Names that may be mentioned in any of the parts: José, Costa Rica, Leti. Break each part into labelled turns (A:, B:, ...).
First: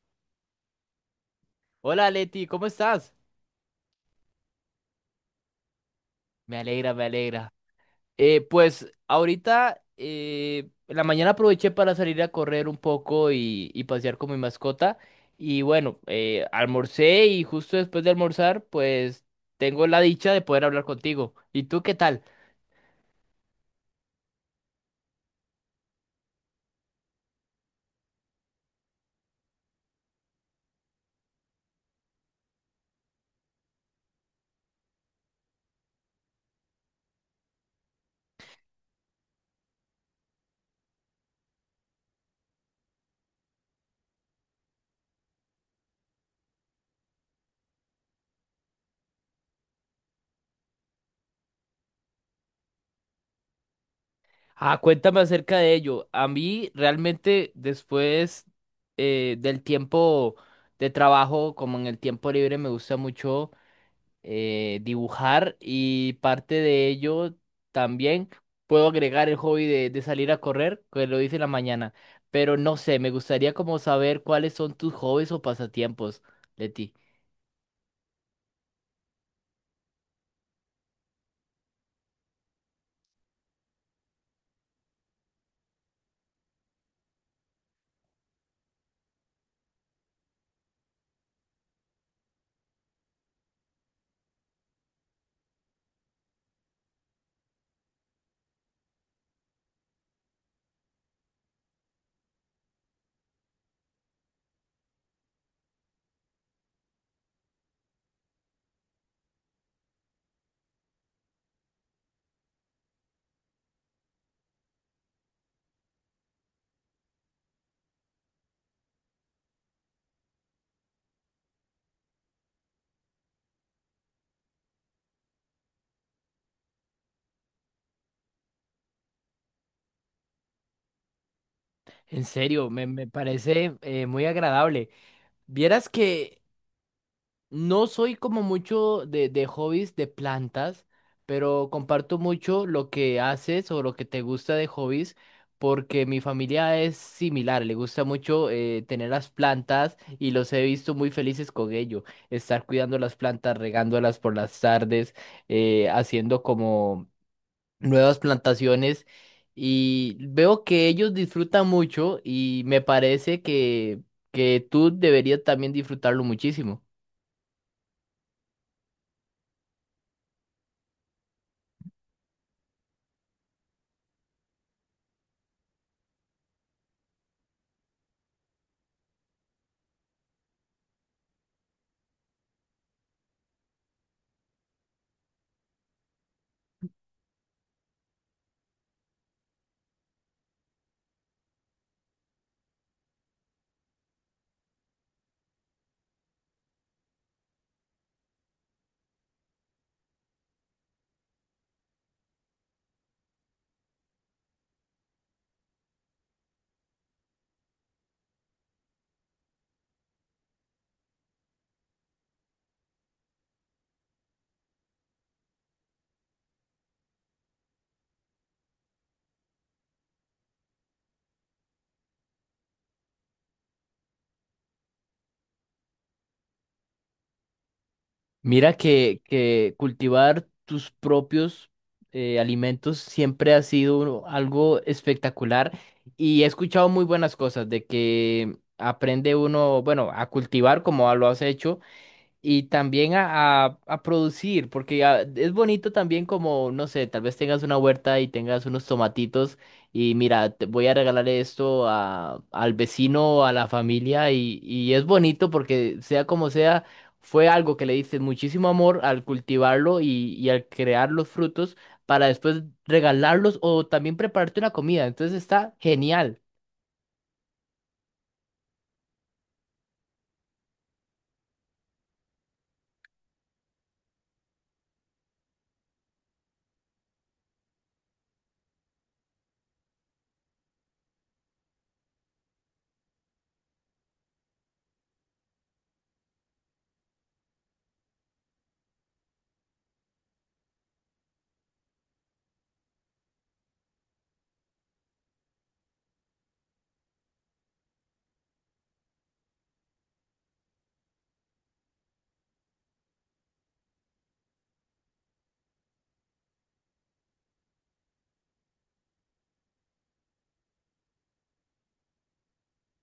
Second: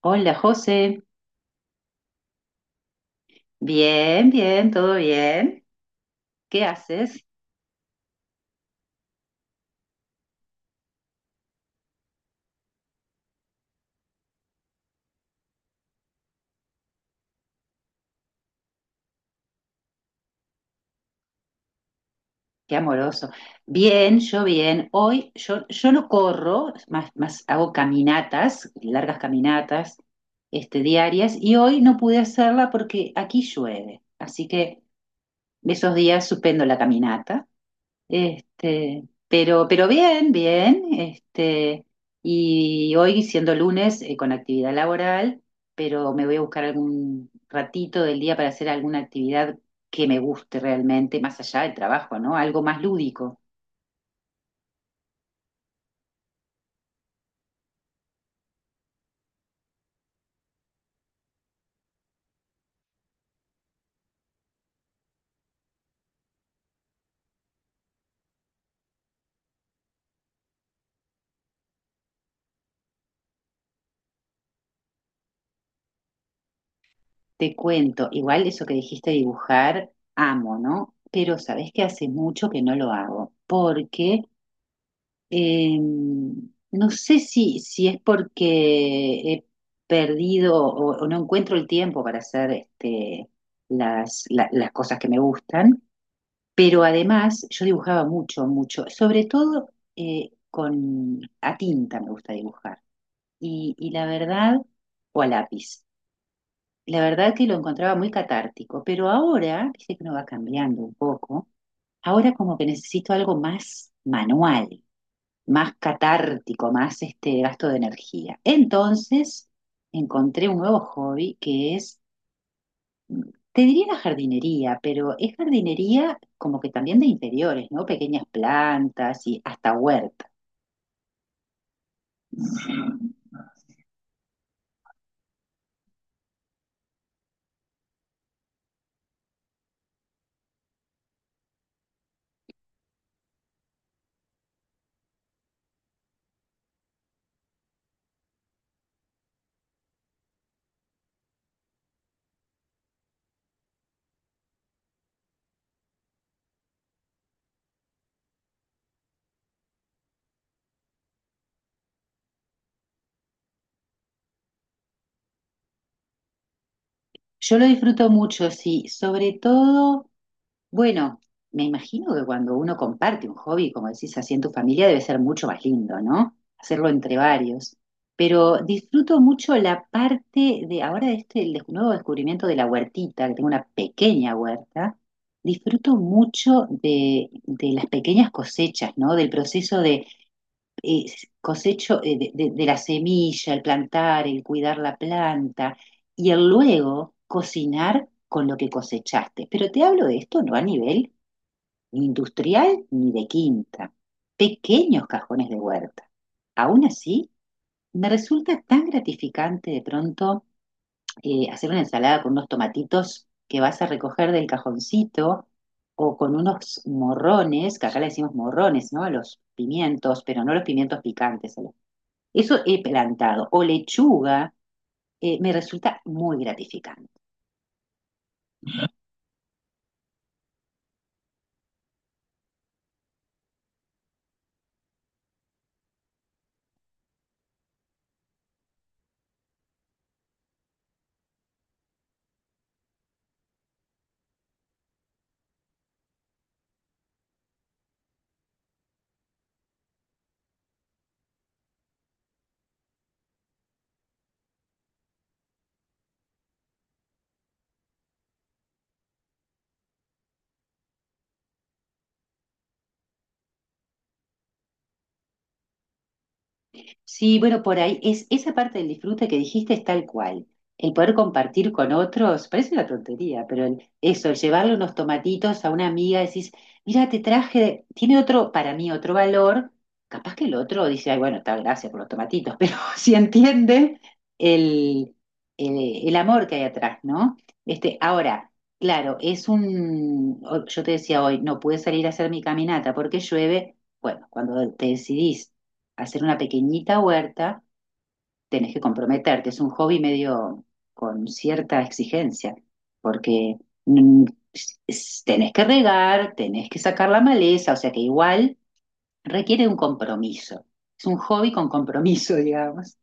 A: Hola José,
B: Hola Leti, ¿cómo estás?
A: bien, bien, todo bien.
B: Me
A: ¿Qué
B: alegra, me
A: haces?
B: alegra. Pues ahorita en la mañana aproveché para salir a correr un poco y pasear con mi mascota. Y bueno, almorcé y justo después de almorzar, pues tengo la dicha de poder hablar contigo. ¿Y tú qué tal?
A: Qué amoroso. Bien, yo bien. Hoy yo no corro, más hago caminatas, largas caminatas, diarias, y hoy no pude hacerla porque aquí llueve. Así que esos días suspendo la caminata. Este, pero bien, bien, y hoy siendo lunes con actividad laboral, pero me voy a buscar algún ratito del día para hacer alguna actividad que me guste realmente, más allá del trabajo, ¿no? Algo más lúdico.
B: Ah, cuéntame acerca de ello. A mí realmente después del tiempo de trabajo, como en el tiempo libre, me gusta mucho. Dibujar, y parte de ello también puedo agregar el hobby de salir a correr, que lo hice en la mañana. Pero no sé, me gustaría como saber cuáles son tus hobbies o pasatiempos, Leti.
A: Te cuento, igual eso que dijiste de dibujar, amo, ¿no? Pero sabes que hace mucho que no lo hago, porque Eh, no sé si es porque he perdido o no encuentro el tiempo para hacer las cosas que me gustan, pero además yo dibujaba mucho, mucho, sobre todo con a tinta me gusta dibujar y la verdad, o a lápiz. La verdad que lo encontraba muy catártico, pero ahora, dice que no va cambiando un poco, ahora como que necesito algo más manual, más catártico, más este gasto de energía. Entonces encontré un nuevo hobby que es, te diría, la jardinería, pero es jardinería como que también de interiores, ¿no? Pequeñas plantas y hasta huerta.
B: En serio, me parece muy agradable. Vieras que no soy como mucho de hobbies de plantas, pero comparto mucho lo que haces o lo que te gusta de hobbies, porque mi familia es similar, le gusta mucho tener las plantas y los he visto muy felices con ello, estar cuidando las plantas, regándolas por las tardes, haciendo como nuevas plantaciones, y veo que ellos disfrutan mucho y me parece que tú deberías también disfrutarlo muchísimo.
A: Yo lo disfruto mucho, sí, sobre todo. Bueno, me imagino que cuando uno comparte un hobby, como decís, así en tu familia, debe ser mucho más lindo, ¿no? Hacerlo entre varios. Pero disfruto mucho la parte de ahora de este nuevo descubrimiento de la huertita, que tengo una pequeña huerta. Disfruto mucho de las pequeñas cosechas, ¿no? Del proceso, eh, cosecho, de la semilla, el plantar, el cuidar la planta y el luego cocinar con lo que cosechaste. Pero te hablo de esto no a nivel ni industrial ni de quinta, pequeños cajones de huerta. Aún así, me resulta tan gratificante de pronto hacer una ensalada con unos tomatitos que vas a recoger del cajoncito o con unos morrones, que acá le decimos morrones, ¿no? A los pimientos, pero no los pimientos picantes. Eso he plantado. O lechuga, me resulta muy gratificante.
B: Mira que cultivar tus propios alimentos siempre ha sido algo espectacular, y he escuchado muy buenas cosas de que aprende uno, bueno, a cultivar como lo has hecho, y también a, a producir, porque ah, es bonito también como, no sé, tal vez tengas una huerta y tengas unos tomatitos y mira, te voy a regalar esto a, al vecino o a la familia, y es bonito porque sea como sea, fue algo que le diste muchísimo amor al cultivarlo, y al crear los frutos para después regalarlos o también prepararte una comida. Entonces está genial.
A: Sí, bueno, por ahí es esa parte del disfrute que dijiste, es tal cual. El poder compartir con otros, parece una tontería, pero eso, el llevarle unos tomatitos a una amiga, decís, mira, te traje, tiene otro, para mí, otro valor. Capaz que el otro dice, ay, bueno, está, gracias por los tomatitos, pero si entiende el, el amor que hay atrás, ¿no? Ahora, claro, yo te decía hoy, no pude salir a hacer mi caminata porque llueve. Bueno, cuando te decidís hacer una pequeñita huerta, tenés que comprometerte. Es un hobby medio, con cierta exigencia, porque mm, tenés que regar, tenés que sacar la maleza, o sea que igual requiere un compromiso. Es un hobby con compromiso, digamos.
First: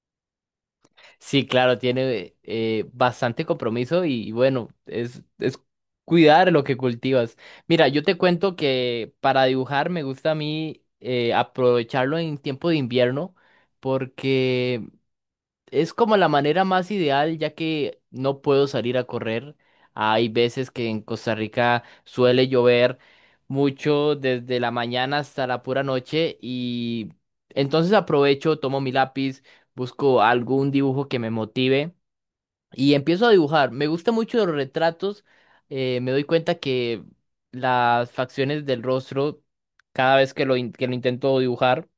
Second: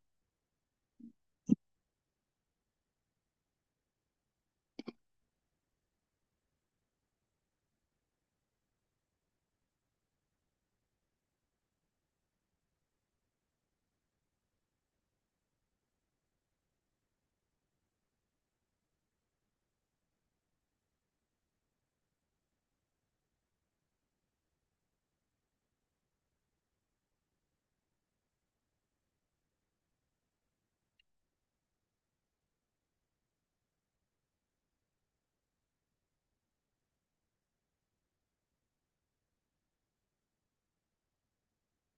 B: Sí, claro, tiene bastante compromiso, y bueno, es cuidar lo que cultivas. Mira, yo te cuento que para dibujar me gusta a mí aprovecharlo en tiempo de invierno, porque es como la manera más ideal, ya que no puedo salir a correr. Hay veces que en Costa Rica suele llover mucho desde la mañana hasta la pura noche, y entonces aprovecho, tomo mi lápiz, busco algún dibujo que me motive y empiezo a dibujar. Me gusta mucho los retratos. Me doy cuenta que las facciones del rostro, cada vez que que lo intento dibujar,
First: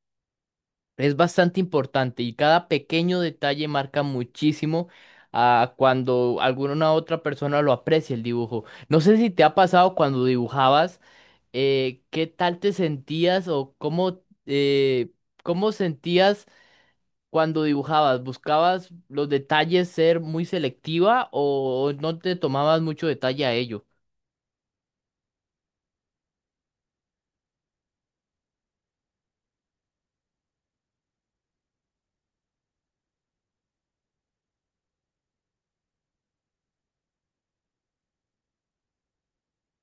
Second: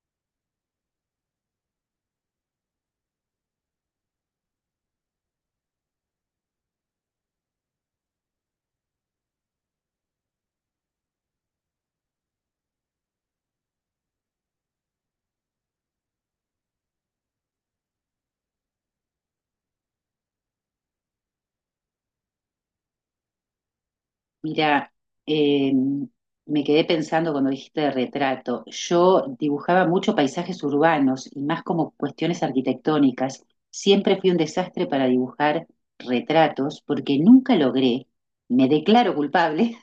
B: es bastante importante, y cada pequeño detalle marca muchísimo a cuando alguna otra persona lo aprecia el dibujo. No sé si te ha pasado cuando dibujabas, qué tal te sentías o eh, cómo sentías cuando dibujabas. ¿Buscabas los detalles ser muy selectiva o no te tomabas mucho detalle a ello?
A: Mira, eh, me quedé pensando cuando dijiste de retrato. Yo dibujaba mucho paisajes urbanos y más como cuestiones arquitectónicas. Siempre fui un desastre para dibujar retratos porque nunca logré, me declaro culpable,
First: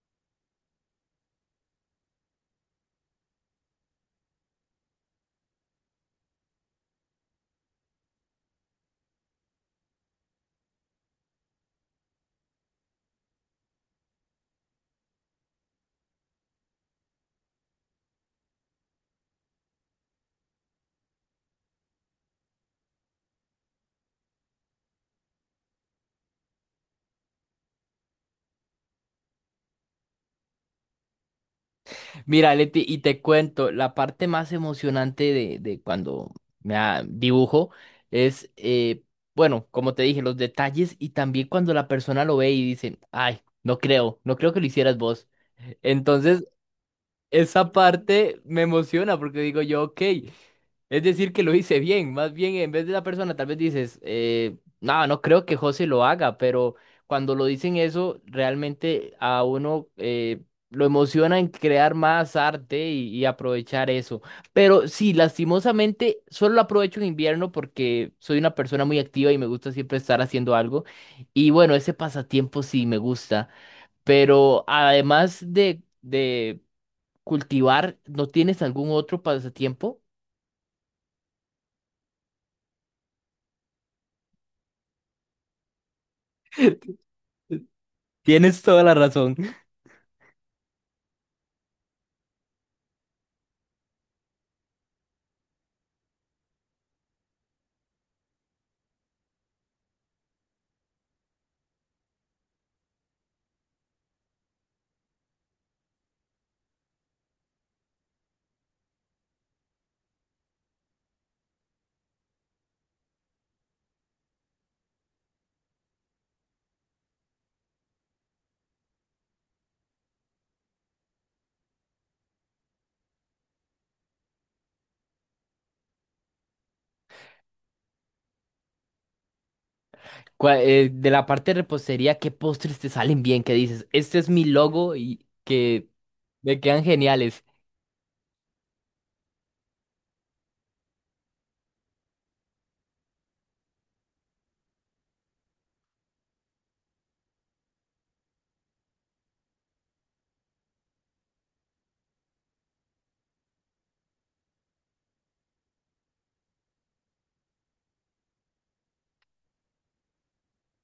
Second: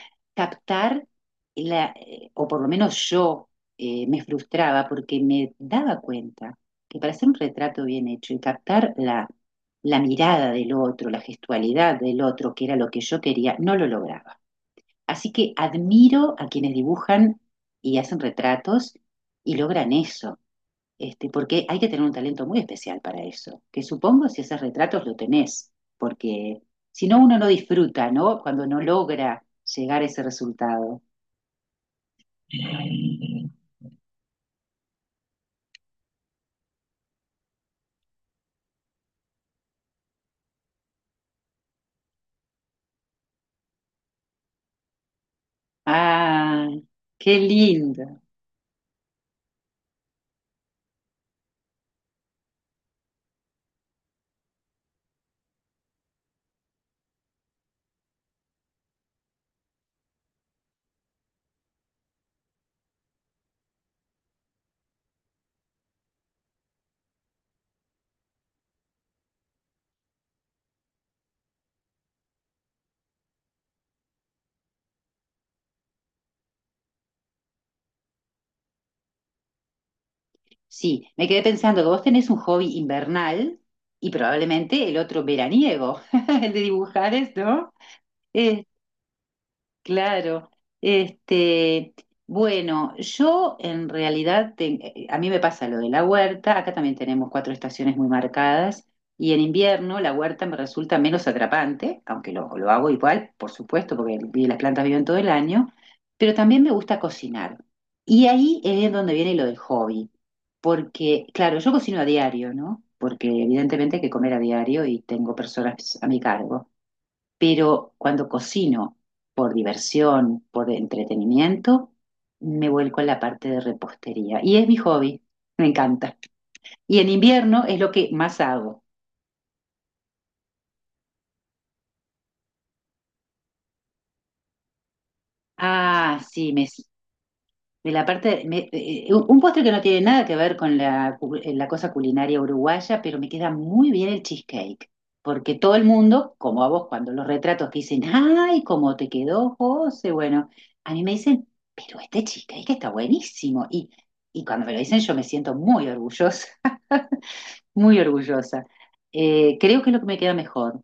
A: captar o por lo menos yo me frustraba porque me daba cuenta que para hacer un retrato bien hecho y captar la mirada del otro, la gestualidad del otro, que era lo que yo quería, no lo lograba. Así que admiro a quienes dibujan y hacen retratos y logran eso, porque hay que tener un talento muy especial para eso, que supongo, si haces retratos lo tenés, porque si no uno no disfruta, ¿no? Cuando no logra llegar a ese resultado.
B: Mira, Leti, y te cuento, la parte más emocionante de cuando me ah, dibujo es, bueno, como te dije, los detalles, y también cuando la persona lo ve y dice, ay, no creo que lo hicieras vos. Entonces,
A: Ah, qué
B: esa
A: lindo.
B: parte me emociona porque digo yo, ok, es decir que lo hice bien. Más bien, en vez de la persona tal vez dices, no, no creo que José lo haga, pero cuando lo dicen eso, realmente a uno lo emociona en crear más arte, y aprovechar eso. Pero sí, lastimosamente solo lo aprovecho en invierno, porque soy una persona muy activa y me gusta siempre estar haciendo algo. Y bueno, ese pasatiempo sí me gusta, pero además de cultivar, ¿no tienes algún otro pasatiempo?
A: Sí, me quedé pensando que vos tenés un hobby invernal y probablemente el otro veraniego, el de dibujar, ¿no?
B: Tienes toda la razón.
A: Claro, este, bueno, yo en realidad, a mí me pasa lo de la huerta. Acá también tenemos cuatro estaciones muy marcadas y en invierno la huerta me resulta menos atrapante, aunque lo hago igual, por supuesto, porque las plantas viven todo el año, pero también me gusta cocinar. Y ahí es donde viene lo del hobby, porque claro, yo cocino a diario, ¿no? Porque evidentemente hay que comer a diario y tengo personas a mi cargo. Pero cuando cocino por diversión, por entretenimiento, me vuelco a la parte de repostería. Y es mi hobby, me encanta. Y en invierno es lo que más hago.
B: De la parte de repostería, ¿qué postres te salen bien? ¿Qué dices, este es mi logo y que
A: Ah, sí,
B: me quedan geniales?
A: de la parte, un postre que no tiene nada que ver con la cosa culinaria uruguaya, pero me queda muy bien el cheesecake, porque todo el mundo, como a vos cuando los retratos, que dicen, ay, cómo te quedó, José, bueno, a mí me dicen, pero este cheesecake está buenísimo, y cuando me lo dicen yo me siento muy orgullosa, muy orgullosa. Creo que es lo que me queda mejor.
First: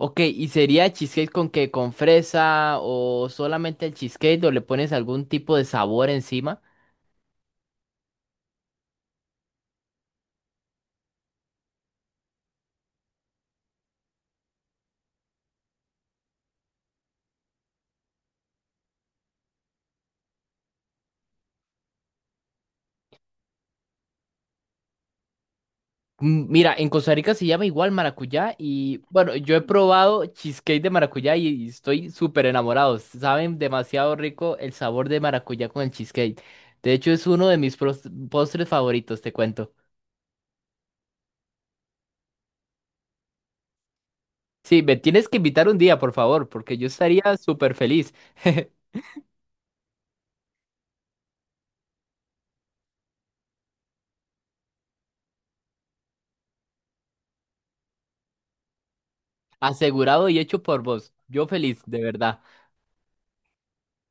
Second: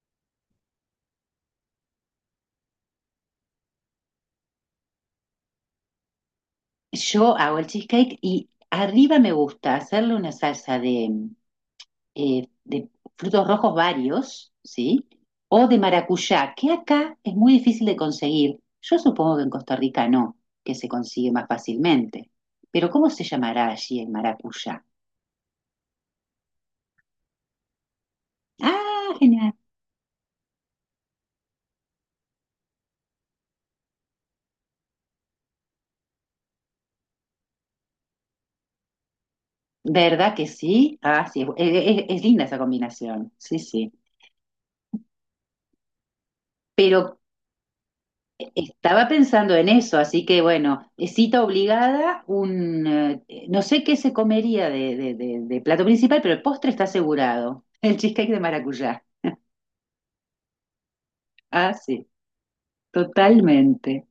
B: Ok, ¿y sería cheesecake con qué? ¿Con fresa, o solamente el cheesecake, o le pones algún tipo de sabor encima?
A: Yo hago el cheesecake y arriba me gusta hacerle una salsa de frutos rojos varios, ¿sí? O de maracuyá, que acá es muy difícil de conseguir. Yo supongo que en Costa Rica no, que se consigue más fácilmente. Pero ¿cómo se llamará allí el maracuyá?
B: Mm, mira, en Costa Rica se llama igual maracuyá, y
A: Ah,
B: bueno,
A: genial.
B: yo he probado cheesecake de maracuyá, y estoy súper enamorado. Saben demasiado rico el sabor de maracuyá con el cheesecake. De hecho, es uno de mis postres favoritos, te cuento.
A: ¿Verdad que sí? Ah, sí, es linda esa combinación. Sí, sí.
B: Sí, me tienes que invitar un día, por favor, porque yo
A: Pero
B: estaría súper feliz.
A: estaba pensando en eso, así que bueno, cita obligada, un no sé qué se comería de plato principal, pero el postre está asegurado. El cheesecake de maracuyá.
B: Asegurado y hecho por vos. Yo
A: Ah,
B: feliz, de
A: sí,
B: verdad.
A: totalmente.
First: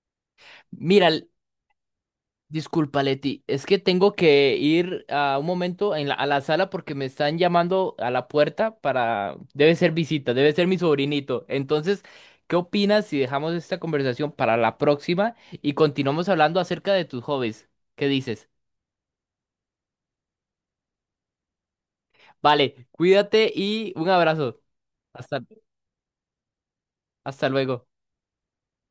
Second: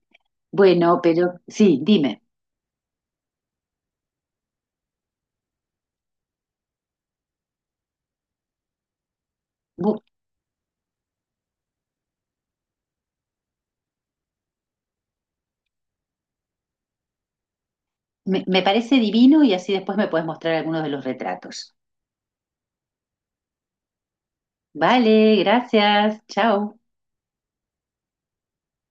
A: Bueno,
B: Mira,
A: pero sí, dime.
B: disculpa, Leti, es que tengo que ir a un momento en a la sala, porque me están llamando a la puerta para... Debe ser
A: Bu-
B: visita, debe ser mi sobrinito. Entonces, ¿qué opinas si dejamos esta conversación para la próxima y continuamos hablando acerca de tus hobbies? ¿Qué
A: Me,
B: dices?
A: me parece divino y así después me puedes mostrar algunos de los retratos.
B: Vale, cuídate y un abrazo.
A: Vale,
B: Hasta,
A: gracias. Chao.
B: hasta luego.